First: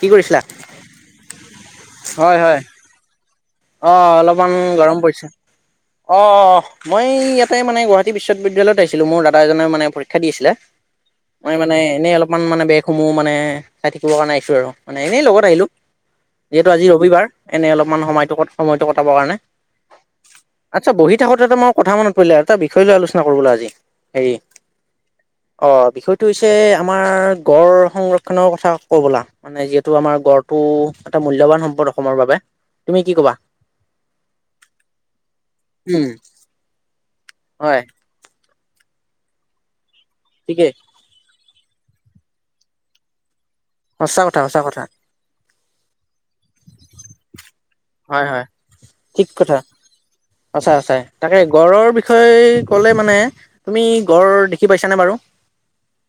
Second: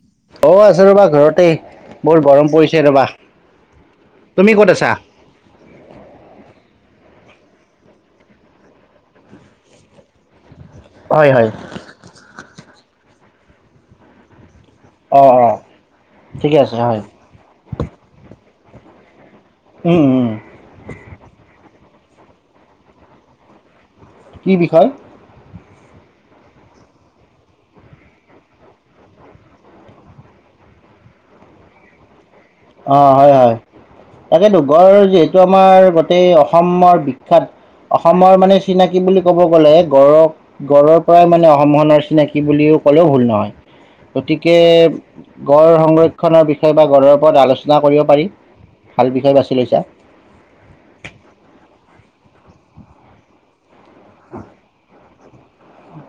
কি কৰিছিলা? অ', আছে ৰ'বা ঘৰতেই। বৰ হয় গৰম হয়। পৰিছে ৰ'বা। অ', অলপমান তুমি ক'ত আছা গৰম পৰিছে। অ', অ', অ'। মই, ইয়াতে মানে গুৱাহাটী বিশ্বত বিশ্ববিদ্যালয়ত আহিছিলো। মোৰ দাদা এজনেও মানে, পৰীক্ষা দি আছিলে। হয় হয় মই মানে এনেই অলপমান মানে বেগসমূহ মানে চাই থাকিব কাৰণে আহিছো আৰু। মানে এনেই অ লগত অ আহিলোঁ। ঠিকে যিহেতু আছে আজি হয় ৰবিবাৰ, এনেই অলপমান সময়টো ক সময়টো কটাবৰ কাৰণে। উম উম আটছা বহি থাকোতে এটা মই কথা মনত পৰিলে, এটা বিষয় লৈ আলোচনা কৰোঁ ব'লা আজি। হেৰি কি বিষয়? অ', বিষয়টো হৈছে আমাৰ গড় সংৰক্ষনৰ কথা কও ব'লা, মানে যিহেতু আমাৰ গড়টো টো এটা মূল্যবান সম্পদ অসমৰ বাবে। তুমি অ', কি ক'বা? হয়, হয়। তাকেতো গড় যিহেতু আমাৰ উম, গোটেই অসমৰ বিখ্যাত, হয় অসমৰ মানে চিনাকি বুলি কব গলে গড়ক ঠিকে গড়ৰ পৰাই মানে মনৰ চিনাকি বুলিও ক'লে ভুল নহয়। সঁচা কথা গতিকে সঁচা কথা গড় সংৰক্ষণৰ বিষয়ে বা গড়ৰ ওপৰত আলোচ হয়, হয়, ঠিক কথা, লৈছা আচা আচাই, তাকে গড়ৰ বিষ বিষয় ক'লে মানে, তুমি গঁড় দেখি পাইছানে বাৰু?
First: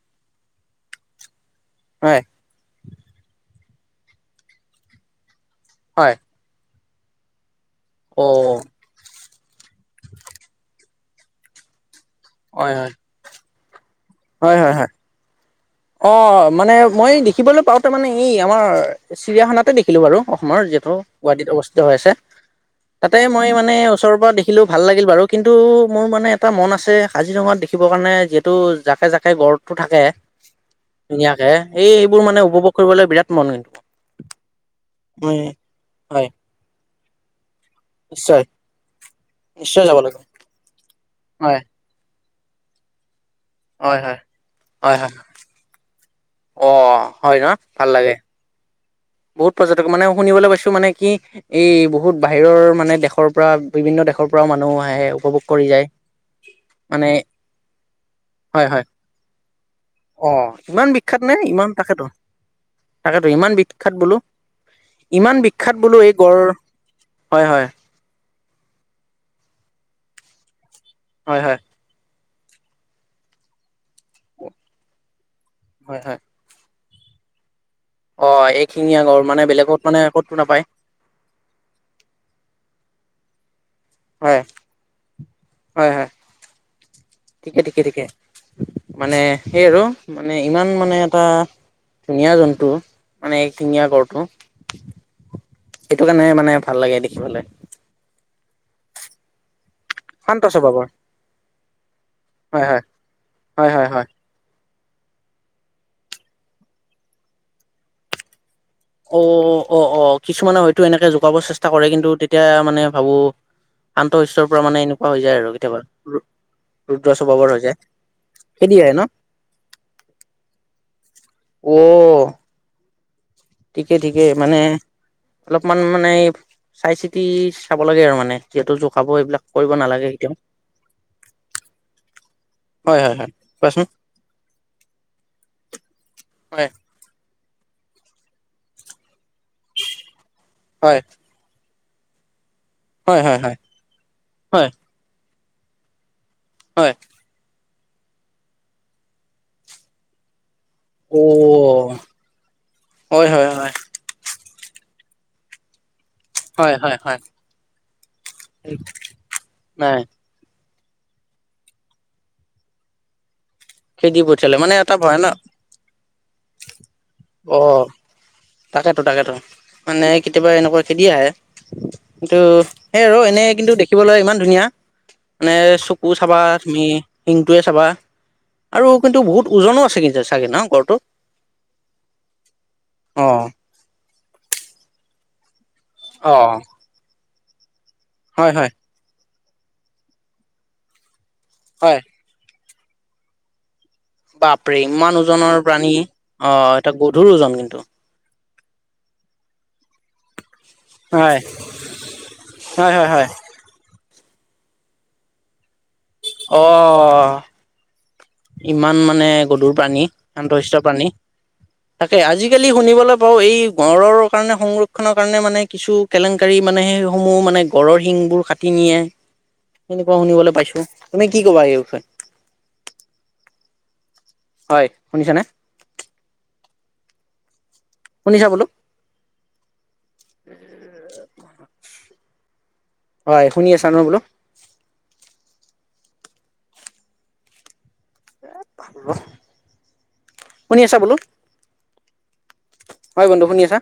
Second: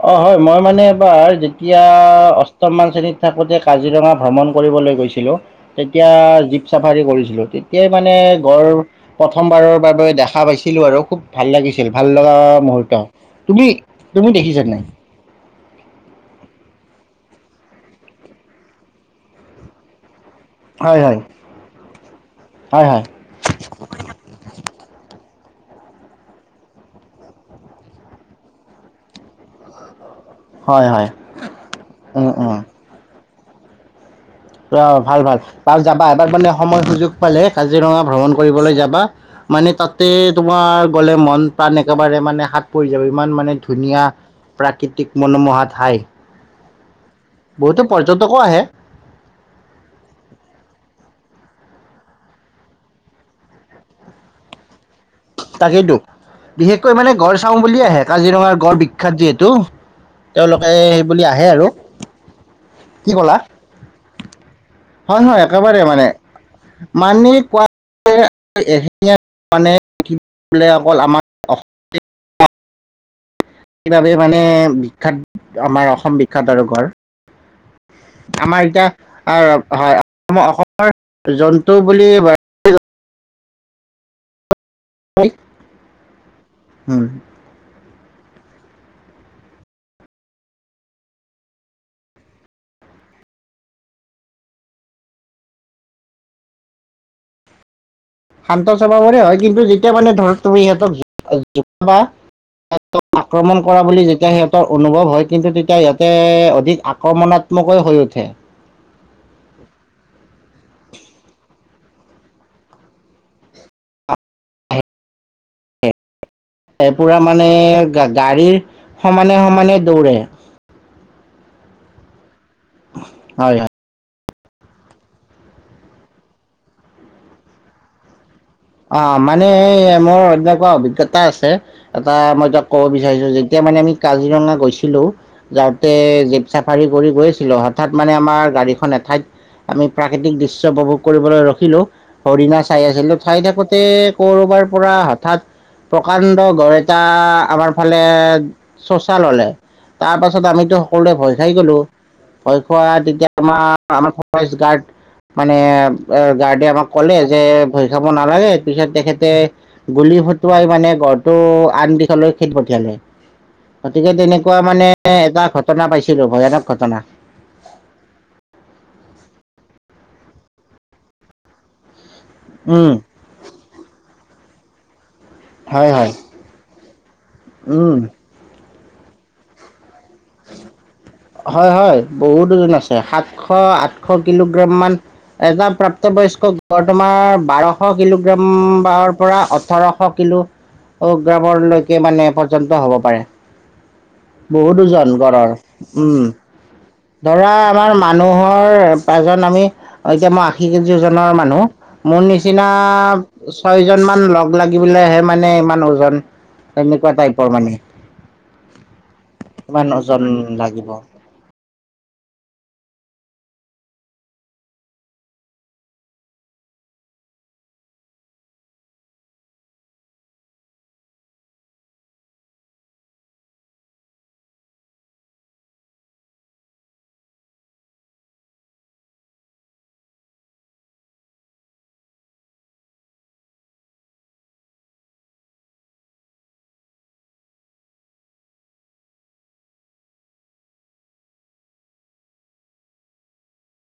অ', হয় মই মানে এবাৰ যেতিয়া হয় অষ্টমমান শ্ৰেণীত থাকোতে কাজিৰঙা ভ্ৰমণ কৰিবলৈ গৈছিলোঁ, তেতিয়া হয় জীপ চাফাৰী কৰিছিলোঁ। তেতিয়াই মানে অ গড় প্ৰথমবাৰৰ বাবে দেখা পাইছিলো আৰু খুব ভাল লাগিছিল। ভাল লগা হয় মুহূৰ্ত। হয় তুমি, তুমি হয় দেখিছা হয় নাই? হয় অ', মানে মই দেখিবলৈ পাওঁতে মানে এই আমাৰ চিৰিয়াখানাতে দেখিলো বাৰু। অসমৰ যিহেতু হয় হয় গুৱাহাটীত অৱস্থিত হৈ আছে। হয় হয় তাতে মই মানে ওচৰৰ পৰা দেখিলো ভাল লাগিল বাৰু। কিন্তু মোৰ মানে এটা মন আছে কাজিৰঙাত দেখিবৰ কাৰণে যিহেতু জাকে জাকে গড়টো থাকে, হয় হয় ধুনীয়াকে, এই এইবোৰ উম মানে উপভোগ কৰিবলৈ বিৰাট [unintelligible] অ', ভাল মই ভাল তাক যাবা হয় এবাৰ মানে সময় সুযোগ পালে কাজিৰঙা ভ্ৰমণ নিশ্চয় কৰিবলৈ যাবা। মানে নিশ্চয় যাব তাতে লাগিব তোমাৰ গ'লে হয়, মন-প্ৰাণ একেবাৰে মানে সাত পৰি যাব ইমান মানে হয়, ধুনীয়া হয়, হয়, প্ৰাকৃতিক হয়, মনোমোহা ঠাই। অ', হয় ন' বহুতো ভাল লাগে। পৰ্যটকো আহে বহুত পৰ্যটক মানে শুনিবলৈ পাইছো মানে কি, এই বহুত বাহিৰৰ মানে দেশৰ পৰা বিভিন্ন দেশৰ পৰাও মানুহ আহে। উপভোগ কৰি যায়। তাকেইতো, বিশেষকৈ মানে গড় চাওঁ বুলিয়ে আহে, কাজিৰঙাৰ হয়, গড় হয়, বিখ্যাত যিহেতু। অ', তেওঁলোকে ইমান সেই বিখ্যাত বুলি নে, আহে আৰু ইমান তাকেতো, কি তাকেতো ক'লা ইমান বিখ্যাত বোলো। হয়, ইমান হয়, বিখ্যাত একেবাৰে বোলো মানে, এই গড় মানি হয়, হয়, কোৱা [unintelligible] মানে [unintelligible] বোলে অকল আমাক হয়, হয়, [unintelligible] সেইবাবে মানে বিখ্যাত, আমাৰ হয়, হয়, অসম বিখ্যাত আৰু গঁড়। অ', আমাৰ এতিয়া, এইখিঙীয়া গড় মানে হয়, বেলেগত মানে ক'তো অসমৰ নাপায় অসমৰ জন্তু বুলি [unintelligible] হয়, হয়, হয়, উম, ঠিকে ঠিকে ঠিকে। মানে সেই আৰু মানে ইমান মানে এটা ধুনীয়া জন্তু, মানে এশিঙীয়া গঁড়টো সেইটো কাৰণে মানে ভাল লাগে দেখিবলে। শান্ত স্বভাৱৰে হয় কিন্তু যেতিয়া মানে ধৰক শান্ত তুমি স্বভাৱৰ সিহঁতক জো জোকাবা, হয় হয় [unintelligible] আক্ৰমণ হয় কৰা হয় বুলি হয়। যেতিয়া সিহঁতৰ অনুভৱ হয় কিন্তু তেতিয়া ইয়াতে, অধিক আক্ৰমণাত্মকেই হৈ উঠে। অ', অ', অ', কিছুমানে হয়তো এনেকে জোকাব চেচ কৰে কিন্তু তেতিয়া মানে ভাবো, শান্ত শিষ্টৰ পৰা মানে এনেকুৱা হৈ যায় আৰু কেতিয়াবা। ৰুদ্ৰ পুৰা মানে স্বভাৱৰ হৈ যায় গাড়ীৰ খেদি আহে ন সমানে সমানে দৌৰে। অহ। হয়। ঠিকে। [unintelligible] [unintelligible] মানে, অলপমান মানে, চাই চিতি চাব লাগে আৰু মানে। যিহেতু জোকাব অ', এইবিলাক মানে কৰিব এই নালাগে মোৰ কেতিয়াও এনেকুৱা অভিজ্ঞতা আছে, এটা মই তক কব হয় হয় বিচাৰিছো হয় যেতিয়া কোৱাচোন আমি কাজিৰঙা গৈছিলো যাওঁতে জিপ হয় চাফাৰী কৰি গৈ হঠাৎ মানে আমাৰ গাড়ীখন এঠাইত আমি প্ৰাকৃতিক দৃশ্য উপভোগ হয় কৰিবলৈ ৰখিলো। হৰিণা চাই আছিলো হয় হয় চাই হয় থাকোতে কৰবাৰ হয় পৰা হঠাৎ প্ৰকাণ্ড গৰ হয় এটা আমাৰ ফালে চোচা ললে তাৰপাছত আমি সকলোৱে অ ভয় খাই গলো ভয় খোৱা হয় তেতিয়া হয় আমাৰ হয় আমাৰ গাৰ্ড মানে গাৰ্ডে হয় আমাক হয় কলে হয় যে ভয় খাব নালাগে পিছত তেখেতে নাই গুলি মানে ঘৰটো আন দিশলৈ খেদি পঠিয়ালে। গতিকে খেদি পঠিয়ালে তেনেকুৱা মানে ভয়ানক এটা ঘটনা পাইছিলো ভয়ানক ঘটনা । অ তাকেতো তাকেতো মানে কেতিয়াবা এনেকুৱা খেদি আহে । কিন্তু উম সেই আৰু এনে কিন্তু দেখিবলৈ ইমান ধুনীয়া। মানে হয় চকু হয় চাবা তুমি শিংটোৱে চাবা উম আৰু কিন্তু বহুত ওজনো আছে কিন্তু। চাগে ন গড়টো হয় হয় বহুত দুজন আছে অ সাতশ আঠ এশ কিলোগ্ৰাম মান এটা অ প্ৰাপ্তবয়স্ক বৰ্তমাৰ বাৰ হয় হয় কিলোগ্ৰামৰ পৰা ওঠৰশ কিলো হয় গ্ৰামৰলৈকে মানে পৰ্যন্ত হ'ব পাৰে। বাপৰে বহুত ওজন ইমান ওজনৰ প্ৰাণী উম, অ এটা গধুৰ ওজন ধৰা কিন্তু আমাৰ মানুহৰ এজন আমি এতিয়া মই হয় আ হয় হয় হয় [unintelligible] লাগ পাইহে মানে ইমান উজন অ' ইমান মানে গধুৰ ইমান প্ৰাণী। ওজন সাটোষ্ট লাগিব প্ৰাণী। তাকে আজিকালি শুনিবলৈ পাও এই গড়ৰ কাৰণে সংৰক্ষনৰৰ কাৰণে মানে কিছু কেলেংকাৰী মানে সেই সমূহ মানে গড়ৰ শিংবোৰ কাটি নিয়ে সেনেকুৱা শুনিবলৈ পাইছো। তুমি কি কবা এই বিষয়ে? হয় শুনিছা নে? শুনিছা বোলো। [inaudible] হয় শুনি আছা ন বোলো । শুনি আছা বোলো । হয় বন্ধু শুনি আছা?